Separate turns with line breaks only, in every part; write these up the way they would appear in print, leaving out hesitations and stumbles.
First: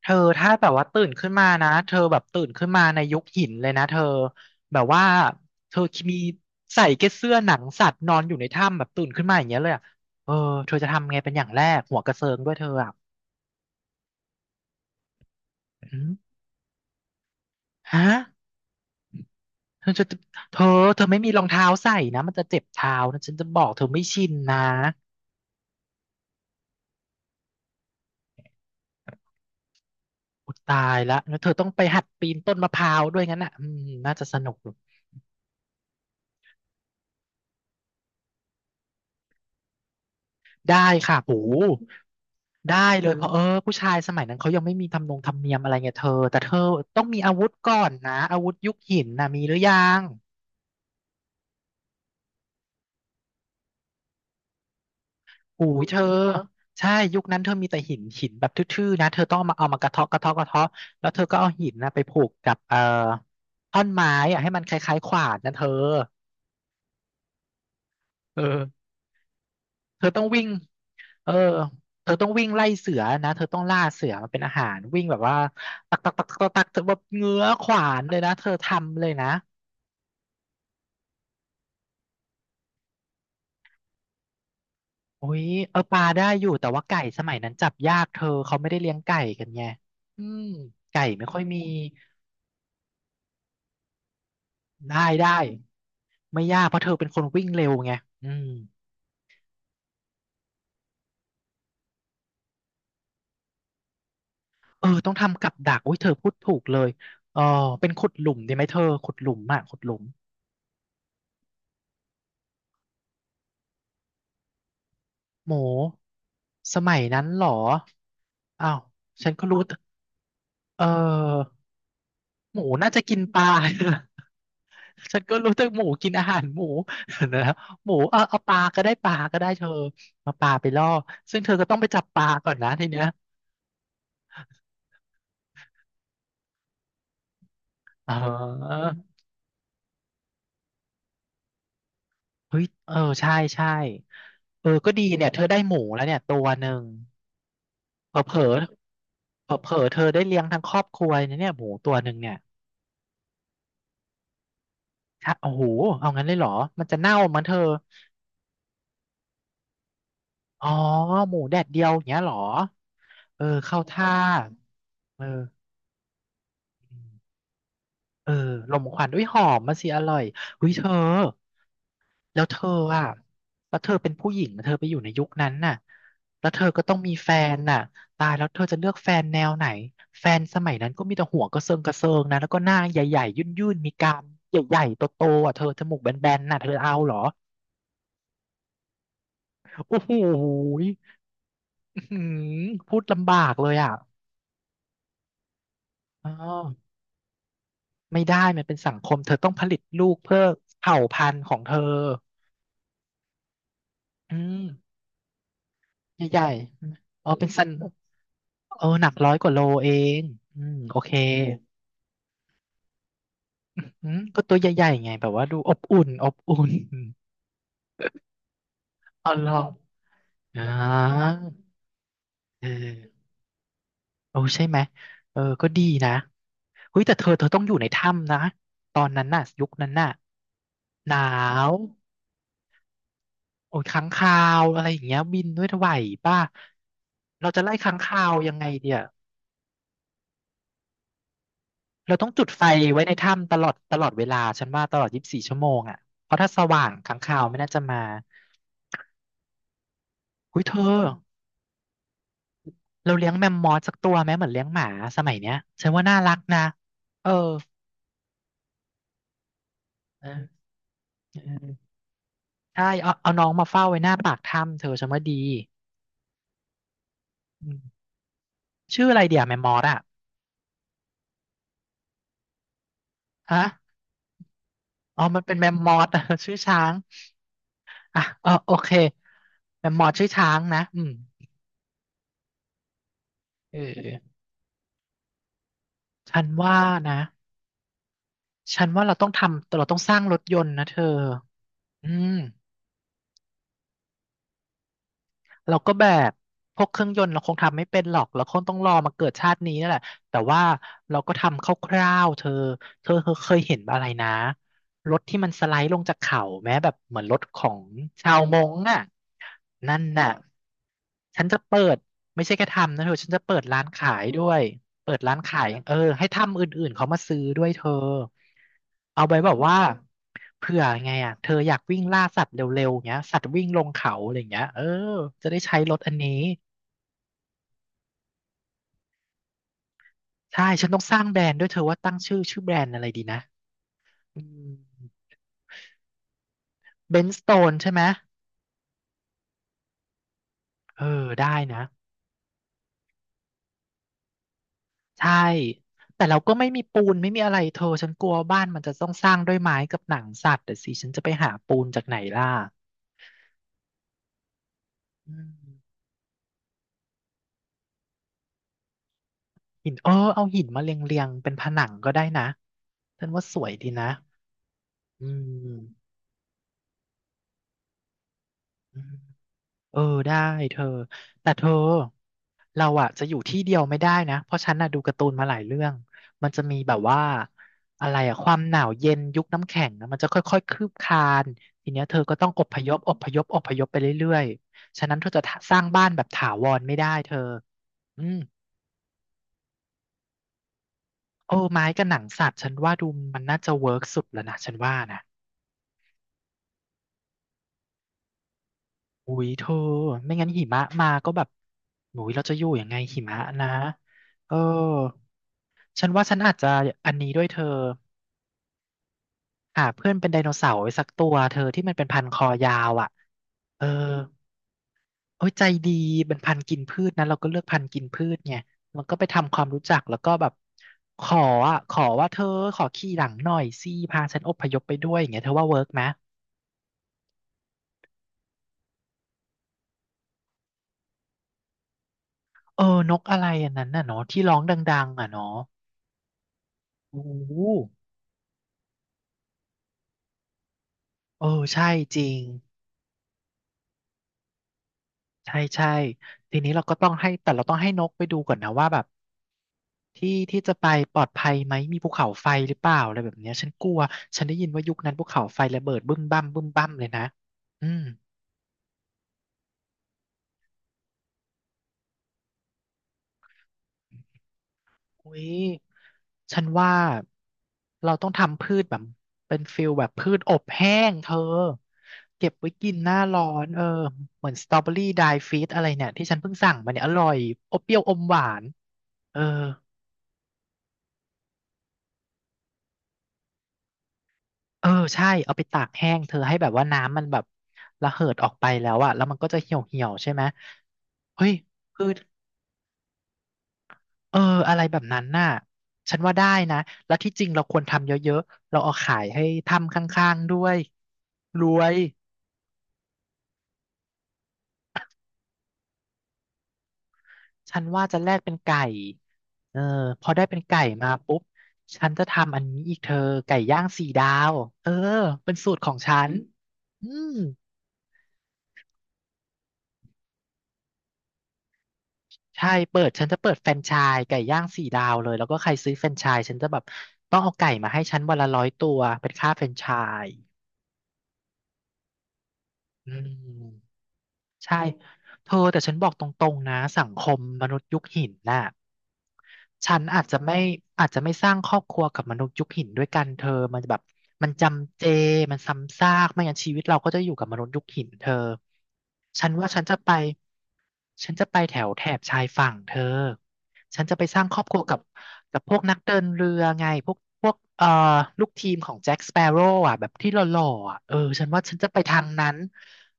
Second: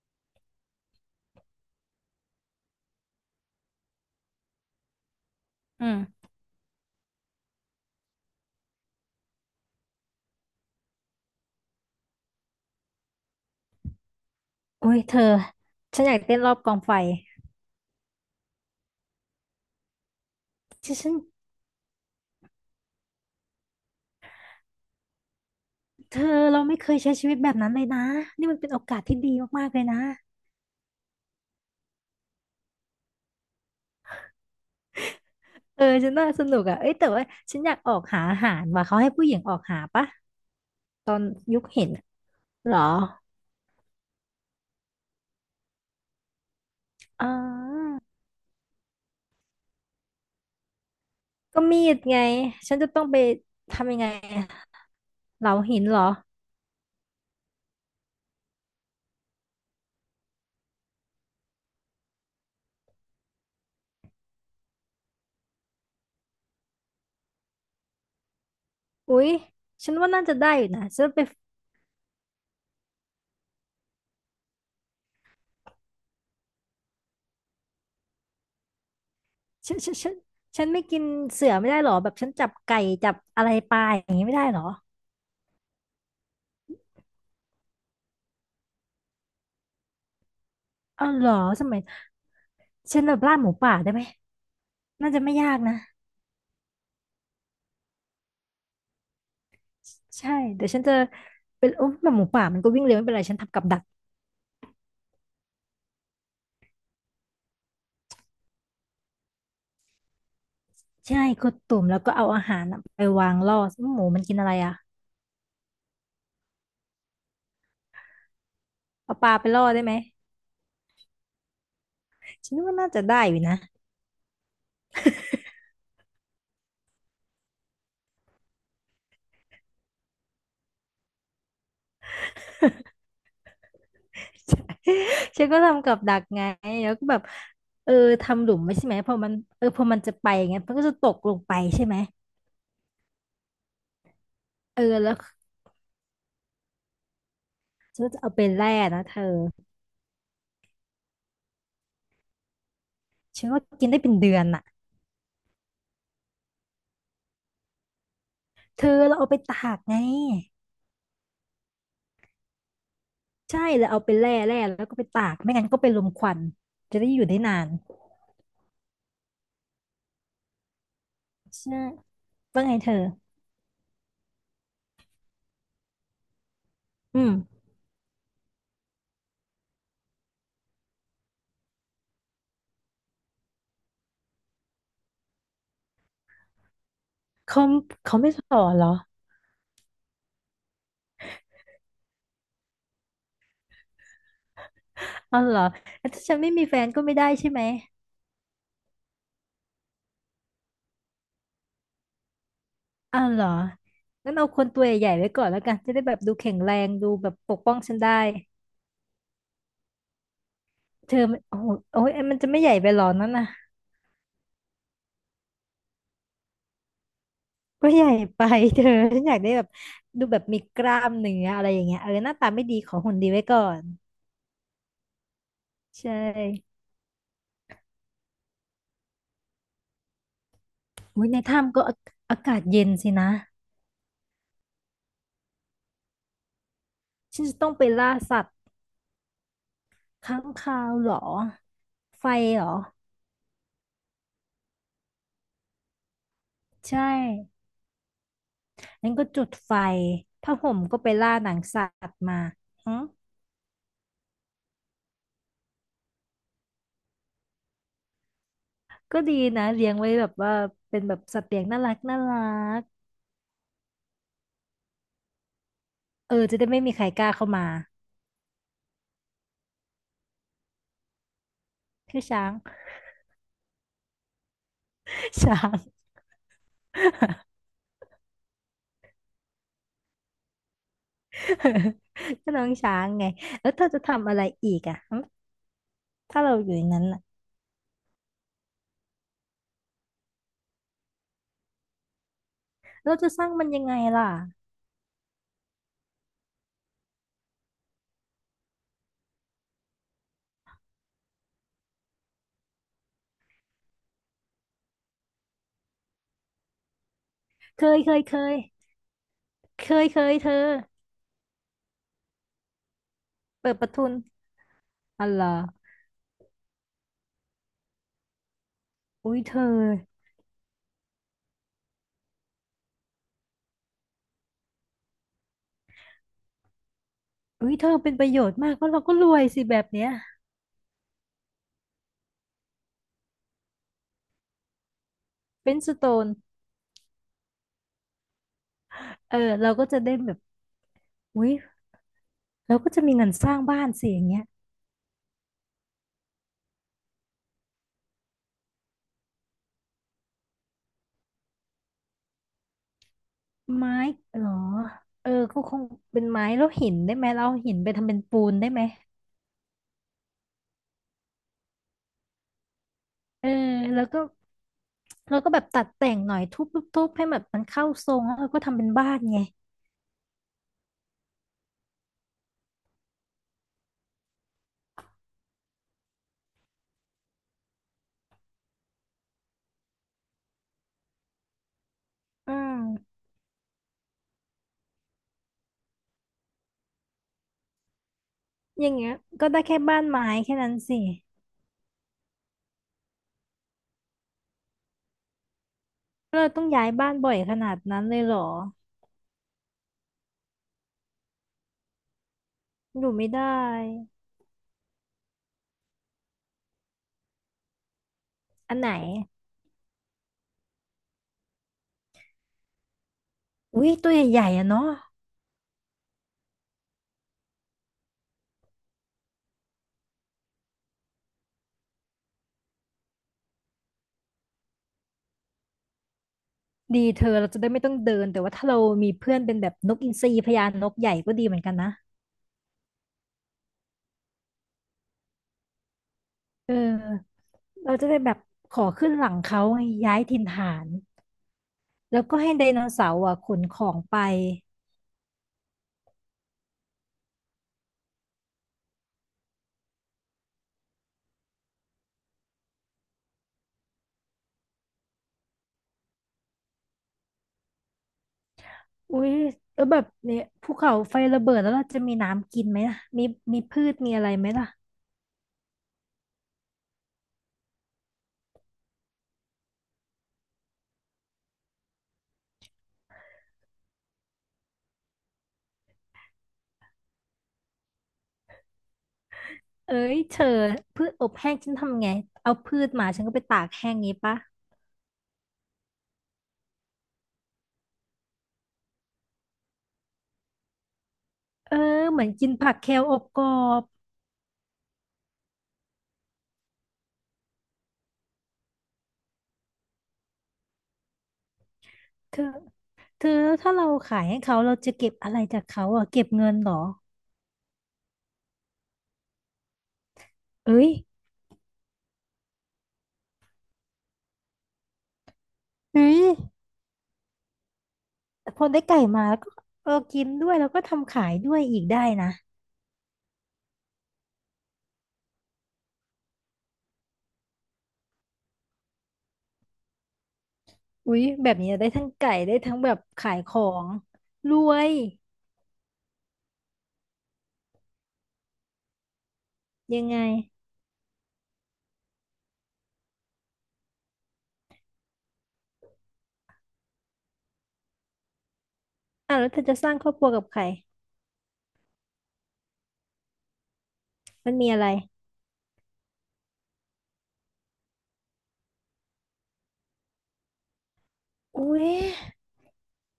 เธอถ้าแบบว่าตื่นขึ้นมานะเธอแบบตื่นขึ้นมาในยุคหินเลยนะเธอแบบว่าเธอ
อื
มี
ม
ใส่แค่เสื้อหนังสัตว์นอนอยู่ในถ้ำแบบตื่นขึ้นมาอย่างเงี้ยเลยอะเออเธอจะทำไงเป็นอย่างแรกหัวกระเซิงด้วยเธออ่ะ
โอ้ยเธอ
อื
ฉัน
ม
อยากเต้นรอบกองไฟ
ฮะเธอจะเธอ
ฉัน
เธอ
ฉัน
ไม่มีรองเท้าใส่นะมันจะเจ็บเท้านะฉันจะบอกเธอไม่ชินนะ
เธอเราไม่เคยใช้ชีวิตแบบนั้นเลยนะนี่มันเป็นโอกาสที่ดีมากๆเลยนะ
อุยตายละแล้วเธอต้องไปหัดปีนต้นมะพร้าวด้วยงั้นอ่ะอืมน่าจะสนุก
เออฉันน่าสนุกอ่ะเอ้ยแต่ว่าฉันอยากออกหาอาหารว่ะเขาให้ผู้หญิงออกหาปะ
ได้
ตอ
ค่ะ
น
โห
ยุคเห็นอะเหร
ได้
อ
เลยเพราะเออผู้ชายสมัยนั้นเขายังไม่มีทำนงธรรมเนียมอะไรเงี้ยเธอแต่เธอต้องมี
อ๋อ
อาวุธก่อนนะอาวุธยุคหินนะมีหรือยัง
ก็มีดไงฉันจะต้องไปทำยังไงอะเหลา
หู
หิ
อ
น
ยเธ
เหร
อ
อ
ใช่ยุคนั้นเธอมีแต่หินหินแบบทื่อๆนะเธอต้องเอามากระเทาะกระเทาะกระเทาะแล้วเธอก็เอาหินนะไปผูกกับท่อนไม้อะให้มันคล้ายๆขวานนะเธอเออ
อุ๊ยฉัน
เธอ
ว่า
ต้อ
น่า
ง
จะ
วิ่
ได้
ง
อยู่นะฉันไป
เออเธอต้องวิ่งไล่เสือนะเธอต้องล่าเสือมาเป็นอาหารวิ่งแบบว่าตักตักตักตักตักเธอแบบเงื้อขวานเลยนะเธอทำเลยนะ
ฉันฉันไม่กินเสือไม่ได้เหรอแบบฉันจับไก่จับอะไรปลาอย่างนี้ไม่ได้เหรอ
โอ้ยเออปลาได้อยู่แต่ว่าไก่สมัยนั้นจับยากเธอเขาไม่ได้เลี้ยงไก่กันไงอืมไก่
อ้าวเห
ไม่
รอ
ค่อยมี
สมัย ฉันแบบล่าหมูป่าได้ไหม
ได้
น่าจะ
ได้
ไม่ยากนะ
ไม่ยากเพราะเธอเป็นคนวิ่งเร็วไงอืม
ใช่เดี๋ยวฉันจะเป็นโอ้แบบหมูป่ามันก็วิ่งเร็วไม่เป็นไรฉันทำกับดัก
เออต้องทำกับดักอุ้ยเธอพูดถูกเลยเออเป็นขุดหลุมดีไหมเธอขุดหลุมอ่ะขุดหลุม
ใช่กดตุ่มแล้วก็เอาอาหารน่ะไปวางล่อหมูมันกินอะไรอ่ะ
โหมสมัยนั้นเหรออ้าว
เอาป
ฉัน
ลา
ก็
ไป
รู้
ล่อ
แต่
ได้ไหม
เออ
ฉั
ห
น
มู
ว่าน่า
น่าจะ
จะ
กิน
ได้อ
ป
ยู่
ลา
นะ
ฉันก็รู้แต่หมูกินอาหารหมู นะครับหมูเอาปลาก็ได้ปลาก็ได้เธอเอาปลาไปล่อซึ่งเธอก็ต้องไปจับปลาก่อนนะทีเนี้ย
ฉันก็ทำกับดักไงแล้วก็แบบเออ
อ๋
ทำหลุมไว้
อ
ใช่ไหมพอมันเออพอมันจะไปอย่างเงี้ยมันก็จะตกลงไปใช่ไหม
เฮ้ยเออใช่ใช่เออ
เออ
ก็ดี
แล้ว
เนี่ยเธอได้หมูแล้วเนี่ยตัวหนึ่ง
ฉันก็
เผล
จะ
อ
เอา
เผล
ไปแล่นะเธอ
เผลอๆเธอได้เลี้ยงทั้งครอบครัวเนี่ยเนี่ยหมูตัวหนึ่งเนี่ย
ฉันว่ากินได้เป็นเดือนอ่ะ
ชะโอ้โหเอางั้นเลยเหรอมันจะเน่ามันเธอ
เธอเราเอาไปตากไง
อ๋อหมูแดดเดียวอย่างเงี้ยเหรอเออ
ใช่
เข้า
แล้วเอา
ท่า
ไปแล่แล่แล้วก็ไป
เอ
ตากไม่งั้
อ
นก็เป็นลมควันจะได้อยู่ได้นาน
เออลมควันอุ้ยหอมมาสิอร่อยหุ้ยเธอ
ใช่
แล้วเธ
ว่า
อ
ไงเธอ
อ่ะแล้วเธอเป็นผู้หญิงนะเธอไปอยู่ในยุคนั้นน่ะแล้วเธอก็ต้องมี
อื
แฟ
ม
นน่ะตายแล้วเธอจะเลือกแฟนแนวไหนแฟนสมัยนั้นก็มีแต่หัวกระเซิงกระเซิงนะแล้วก็หน้าใหญ่ๆยุ่นๆมีกรามใหญ่ๆโตๆอ่ะเธอจมูกแบนๆน่ะเธอเอาเหรอ
เขาเขาไม่สอนเหรอ
โอ้โหยอื้อหือพูดลำบากเลยอ่ะ
เอาเหรอแล้วถ้า
อ๋
ฉัน
อ
ไม่มีแฟนก็ไม่ได้ใช่ไหม
ไม่ได้มันเป็นสังคมเธอต้องผลิตลูกเพื่อเผ่าพันธุ์ของเธอ
เอาเหรองั้
อื
นเอา
ม
คนตัวใหญ่ๆไว้ก่อนแล้วกันจะได้แบบดู
ใหญ่
แข็งแร
ๆ
งดู
เอ
แบ
อ
บ
เป็น
ปก
สัน
ป้องฉันได้
เออหนัก100 กว่าโลเองอืมโอเค
เธอมันโอ้โหโอ้ยมันจะไม่ใหญ่ไปเหรอนั่นน่ะ
อืมก็ตัวใหญ่ๆไงแบบว่าดูอบอุ่นอบอุ่น
ก็ใหญ่ไปเธอฉัน
อ๋อ
อยาก
เหร
ได้
อ
แบบดูแบบมี
อ่
กล้าม
า
เนื้ออะไรอย่างเงี้ยเออหน้าตาไม่
เออ
ดีขอหุ่นดีไว้ก่อน
โอ้ใช่ไหมเออก็ดี
ใช
นะ
่
เฮ้ยแต่เธอต้องอยู่ในถ้ำนะตอนนั้นน่ะยุคนั้นน่ะหนา
โอ้ยใน
ว
ถ้ำก็อาอากาศเย็นสินะ
โอ้ยค้างคาวอะไรอย่างเงี้ยบินด้วยไหวป่ะ
ฉัน
เรา
จะ
จะ
ต้อ
ไล่
งไป
ค้าง
ล่า
คาว
สัต
ยั
ว์
งไงเดีย
ค้างคาวเหรอ
เรา
ไฟ
ต้องจุด
เห
ไฟ
รอ
ไว้ในถ้ำตลอดเวลาฉันว่าตลอด24 ชั่วโมงอ่ะเพราะถ้าสว่าง
ใช่
ค้างคาวไม่น่าจะมา
งั้นก็จุดไฟผ้า
เฮ้ย
ห่
เธ
ม
อ
ก็ไปล่าหนังสัตว์มาอืม
เราเลี้ยงแมมมอสสักตัวไหมเหมือนเลี้ยงหมาสมัยเนี้ยฉันว่าน่ารักนะเออ
ก็ดีนะเลี้ยงไว้
เอ
แบ
อ
บว่าเป็นแบบ
เ
สัตว์เลี้ยงน่า
ออ
รักน่ารัก
ใช่เอาน้องมาเฝ้าไว้หน้าปากถ้ำเธอฉันว่าดี
เออจะได้ไม่มีใครกล้าเข้ามา
อืมชื่ออะไรเดี๋ยวแมมมอสอะ
คือช้าง
ฮะอ๋อมั นเป็น
ช้า
แมม
ง
มอสอะ ชื่อช้างอ่ะเออโอเคแมมมอสชื่อช้างนะอืม
ก็น้องช้างไงแล้ว
เอ
เธอจะทำอะ
อ
ไรอีกอ่ะหึ
ฉั
ถ้า
น
เราอยู่
ว่า
ในนั้น
นะ
อ่ะ
ฉันว่าเราต้องทำเราต้องสร้างรถยนต์นะเธออืม
เราจะสร้างมันยังไงล่ะ
เราก็แบบพวกเครื่องยนต์เราคงทำไม่เป็นหรอกเราคงต้องรอมาเกิดชาตินี้นั่นแหละแต่ว่าเราก็ทำคร่าวๆเธอเธอเคยเห็นอะไรนะรถที่มันสไลด์ลงจากเขาแม้แบบเหมือนรถของ
เคยเคย
ชา
เค
วม
ย
งค์อ่ะ
เค
นั่น
ยเค
น่ะ
ยเธอ
ฉันจะเปิดไม่ใช่แค่ทำนะเธอฉันจะเปิด
เปิด
ร้า
ป
น
ระทุ
ขา
น
ยด้วย เปิด
อะ
ร้าน
ไร
ขาย
อ
เออให้ทำอื่นๆเขามาซื้อด้วยเธอเอา
อุ้
ไว้
ย
แบ
เธ
บ
อ
ว่าเผื่อไงอ่ะเธออยากวิ่งล่าสัตว์เร็วๆเงี้ยสัตว์วิ่งลงเขาอะไรเงี้ยเออจะได้ใช้รถอันนี้
อุ้ยเธอเป็นประโยชน์มากเพราะเราก็รวยสิแบบเนี้ย
ใช่ฉันต้องสร้างแบรนด์ด้วยเธอว่าตั้งชื่อแบรนด์อะไรดีนะอืม
เป็นสโตน
เบนสโตนใช่ไหม
เออเราก็จะได้แบบ
เออ
อุ้ย
ได้นะ
เราก็จะมีเงินสร้างบ้านสิอย่างเงี้ย
ใช่แต่เราก็ไม่มีปูนไม่มีอะไรเธอฉันกลัวบ้านมันจะต้องสร้างด้วยไม้กับหนังสัตว์แต่สิฉันจะไปหาปูนจากไหนล่ะ
ไม้เหรอเออ
อืม
ก็คงเป็นไม้แล้วหินได้ไหมเราเอาหินไปทำเป็นปูนได้ไหม
หินเออเอาหินมาเรียงเรียงเป็นผนังก็ได้นะฉันว่า
เออ
สวยดี
แล้ว
นะ
ก็
อื
เราก็แบบตัด
ม
แต่งหน่อยทุบทุบทุบให้แบบมันเข้าทรงแล้วเราก็ทำเป็น
อื
บ้า
ม
นไง
เออได้เธอแต่เธอเราอะจะอยู่ที่เดียวไม่ได้นะเพราะฉันน่ะดูการ์ตูนมาหลายเรื่องมันจะมีแบบว่าอะไรอะความหนาวเย็นยุคน้ำแข็งนะมันจะค่อยๆคืบคลานทีเนี้ยเธอก็ต้อ
อื
งอพยพอ
ม
พยพอพยพไปเรื่อยๆฉะนั้นเธอจะสร้างบ้านแบบถาวรไม่ได้เธออืม
อย่างเงี้ยก็ได้แค่บ้านไม้แค่นั้นสิ
โอ้ไม้กับหนังสัตว์ฉันว่าดูมันน่าจะเวิร์กสุดแล้วนะฉันว่านะ
เราต้องย้ายบ้านบ่อยขนาดนั้นเลยเหรอ
อุ้ยเธอไม่งั้นหิมะมาก็แบบหนูเราจะอยู่ยังไง
อยู่
หิ
ไม่
มะ
ได้
นะเออฉันว่าฉันอาจจะอันนี้ด้วยเธอ
อันไหน
หาเพื่อนเป็นไดโนเสาร์ไว้สักตัวเธอที่มันเป็นพันคอยาวอ่ะเอ
อุ้
อ
ยตัวใหญ่ๆอ่ะเนาะ
โอ้ยใจดีเป็นพันธุ์กินพืชนะเราก็เลือกพันธุ์กินพืชไงมันก็ไปทำความรู้จักแล้วก็แบบขออ่ะขอว่าเธอขอขี่หลังหน่อยสิพาฉันอพยพไปด้วยอย่างเงี้ยเธอว่าเวิร์กไหม
ดีเธอเราจะได้ไม่ต้องเดินแต่ว่าถ้าเรามีเพื่อนเป็นแบบนกอินทรีพญานกใหญ่ก็ดีเหมือนกันนะ
เออนกอะไรอันนั้นน่ะเนาะที่ร้องดังๆอ่ะเนาะ
เอ
โอ้
อ
โห
เราจะได้แบบขอขึ้นหลังเขาไงย้ายถิ่นฐาน
เออใช่จ
แล้ว
ริ
ก็
ง
ให้ไดโนเสาร์อ่ะขนของไป
ใช่ใช่ทีนี้เราก็ต้องให้แต่เราต้องให้นกไปดูก่อนนะว่าแบบที่ที่จะไปปลอดภัยไหมมีภูเขาไฟหรือเปล่าอะไรแบบเนี้ยฉันกลัวฉันได้ยินว่ายุคนั้นภูเขาไฟระเบิดบึ้มบั้มบึ้มบั้มเลยนะอืม
อุ้ยแล้วแบบเนี่ยภูเขาไฟระเบิดแล้วเราจะมีน้ำกินไหมล่ะมีมีพืชมีอะไรไหมล่ะ
อุ้ยฉันว่าเราต้องทำพืชแบบเป็นฟิลแบบพืชอบแห้งเธอเก็บไว้กินหน้าร้อนเออเหมือนสตรอเบอรี่ไดฟีตอะไรเนี่ยที่ฉันเพิ่งสั่งมาเนี่ยอร่อยอบเปรี้ยวอมหวานเออ
เอ้ยเธอพืชอบแห้งฉันทำไงเอาพืชมาฉันก็ไปตากแห้งงี้ปะ
เออใช่เอาไปตากแห้งเธอให้แบบว่าน้ำมันแบบระเหิดออกไปแล้วอะแล้วมันก็จะเหี่ยวเหี่ยวใช่ไหมเฮ้ย
เออ
คือ
เหมือนกินผักแคลอบกรอบ
เอออะไรแบบนั้นน่ะฉันว่าได้นะแล้วที่จริงเราควรทำเยอะๆเราเอาขายให้ทำข้างๆด้วยรวย
เธอ เธอแล้วถ้าเราขายให้เขาเราจะเก็บอะไรจากเขาอ่ะเก็บเงินเหรอ
ฉันว่าจะแลกเป็นไก่เออพอได้เป็นไก่
เอ้ย
มาปุ๊บฉันจะทำอันนี้อีกเธอไก่ย่างสี่ดาวเออเป็นสูตรของ
เฮ้
ฉั
ย
นอืม
แต่พอได้ไก่มาแล้วก็เออกินด้วยแล้วก็ทำขายด้วยอีกได้นะ
ใช่เปิดฉันจะเปิดแฟรนไชส์ไก่ย่างสี่ดาวเลยแล้วก็ใครซื้อแฟรนไชส์ฉันจะแบบต้องเอาไก่มาให้ฉันวันละร้อยตัวเป็นค่าแฟรนไชส์
อุ้ยแบบนี้ได้ทั้งไก่ได้ทั้งแบบ
อื
ขายของ
ม
รว
ใช่
ย
เธอแต่ฉันบอกตรงๆนะสังคมมนุษย์ยุคหินน่ะฉั
ยั
น
งไง
อาจจะไม่อาจจะไม่สร้างครอบครัวกับมนุษย์ยุคหินด้วยกันเธอมันแบบมันจำเจมันซ้ำซากไม่งั้นชีวิตเราก็จะอยู่กับมนุษย์ยุคหินเธอ
อ่ะ
ฉั
แล้
น
วเธอ
ว่า
จะ
ฉัน
สร้า
จะ
งค
ไป
รอบครัวกับใคร
ฉันจะไปแถวแถบชายฝั่งเธอ ฉันจะไปสร้าง
มั
ค
น
รอบ
มี
ค
อะ
รัว
ไร
กับกับพวกนักเดินเรือไงพวกพวกลูกทีมของแจ็คสเปโร่อะแบบที่หล่อๆอะเออฉันว่า
อุ้
ฉันจะ
ย
ไปทางนั้น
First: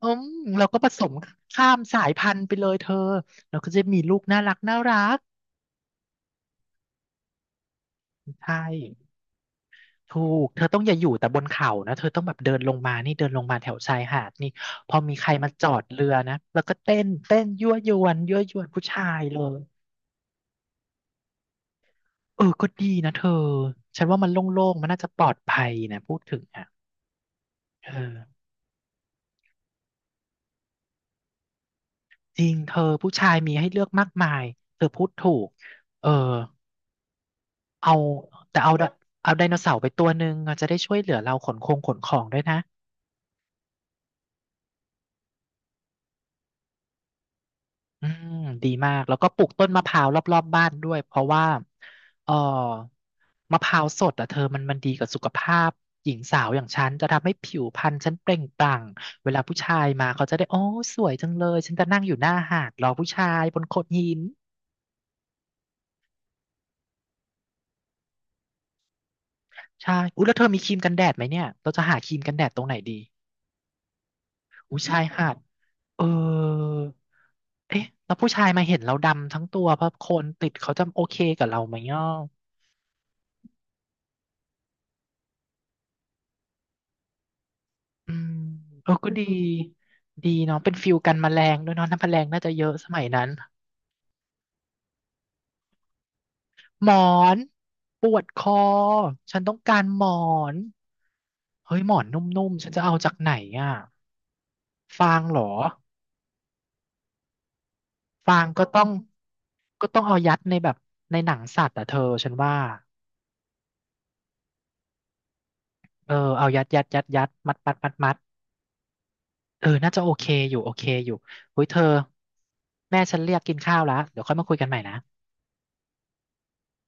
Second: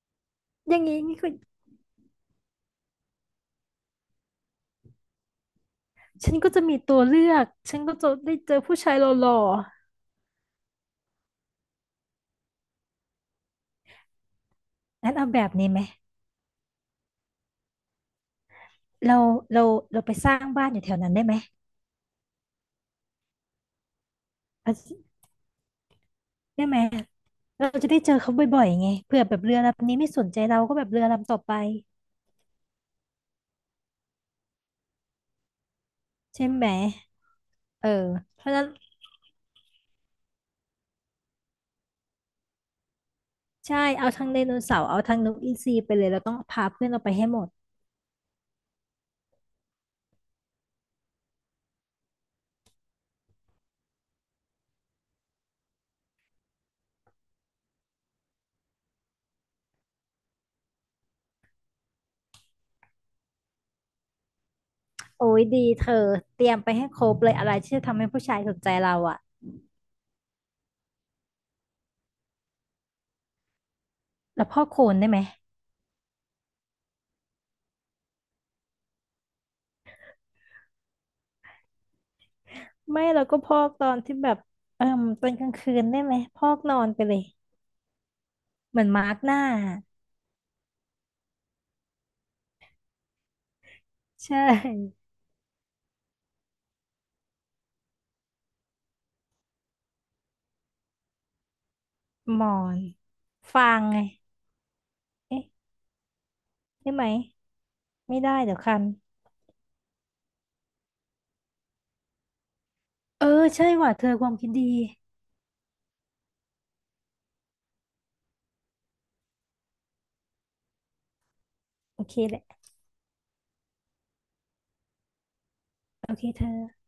อืมเรา
อ
ก็
ย่าง
ผ
งี้
สม
นี่คือ
ข้ามสายพันธุ์ไปเลยเธอเราก็จะมีลูกน่ารักน่ารัก
ฉันก็จะมีตัวเลือกฉันก็จะได้เจ
ใช่
อผู้ชายหล่อ
ถูกเธอต้องอย่าอยู่แต่บนเขานะเธอต้องแบบเดินลงมานี่เดินลงมาแถวชายหาดนี่พอ
ๆงั้
มี
น
ใค
เอา
ร
แบ
มา
บ
จ
นี้
อ
ไหม
ดเรือนะแล้วก็เต้นเต้นยั่วยวนยั่วยวนผู้ชา
เรา
ยเลย
เราเราไปสร้างบ้านอยู่แถวนั้นได้ไหม
เออก็ดีนะเธอฉันว่ามันโล่งๆมันน่าจะ
เอา
ปลอดภัยนะพูดถึง
ได้
อ่ะ
ไหม เราจะ
เออ
ได้เจอเขาบ่อยๆไงเผื่อแบบเรือลำนี้ไม่สนใจเราก็แบบเรือลำต่อไป
จริงเธอผู้ชายมีให้เลือกมากมายเธอพูดถูกเออ
ใช่ไหมเออ
เอา
เพราะฉะ
แต่
นั้น
เอาไดโนเสาร์ไปตัวหนึ่งอะจะได้ช่วยเหลือเราขนคงขนของด้วยนะ
ใช่เอาทั้งไดโนเสาร์เอาทั้งนกอินทรีไปเลยเราต้องพาเพื่อนเราไปให้หมด
อืมดีมากแล้วก็ปลูกต้นมะพร้าวรอบๆบ้านด้วยเพราะว่าเออมะพร้าวสดอ่ะเธอมันมันดีกับสุขภาพหญิงสาวอย่างฉันจะทำให้ผิวพรรณฉันเปล่งปลั่งเวลาผู้ชายมาเขาจะได้โอ้สวยจังเลยฉันจะนั่งอยู่หน้าหาดรอผู้ชายบนโขดหิน
โอ้ยดีเธอเตรียมไปให้ครบเลยอะไรที่จะทำให้ผู้ชายสนใจเราอะ
ใช่อุ๊ยแล้วเธอมีครีมกันแดดไหมเนี่ยเราจะหาครีมกันแดดตรงไหนดี
แล้วพอกโค
อุ๊
ล
ย
น
ชาย
ได้ไหม
หาดเออเอ๊ะแล้วผู้ชายมาเห็นเราดำทั้งตัวเพราะโคนติดเขาจะโอเคกับเราไหมเนาะ
ไม่เราก็พอกตอนที่แบบเออตอนกลางคืนได้ไหมพอกนอนไปเลย
อืม
เหมือ
เอ
น
อ
มา
ก็
ร์ก
ดี
หน้า
ดีเนาะเป็นฟิลกันแมลงด้วยเนาะน้ำแมลงน่าจะเยอะสมัยนั้น
ใช่
หมอนปวดคอฉันต้องการหมอนเฮ้ยหมอนน
หม
ุ่
อ
มๆฉันจะ
น
เอาจากไหน
ฟา
อ่ะ
งไง
ฟางเหรอ
เอ๊ะได้ไหมไม่ได้
ฟาง
เดี๋ยว
ก็
คั
ต้อ
น
งก็ต้องเอายัดในแบบในหนังสัตว์อ่ะเธอฉันว่า
เออใช่ว่ะเธอความคิดดี
เออเอายัดยัดยัดยัดมัดมัดมัดมัดเออน่าจะโอเคอยู่โอเคอยู่เฮ้ยเธอ
โอเคแหละ
แม่ฉันเรียกกินข้าวแล้วเดี๋ยวค่อยมาคุยกันใหม่นะ
โอเคเธอ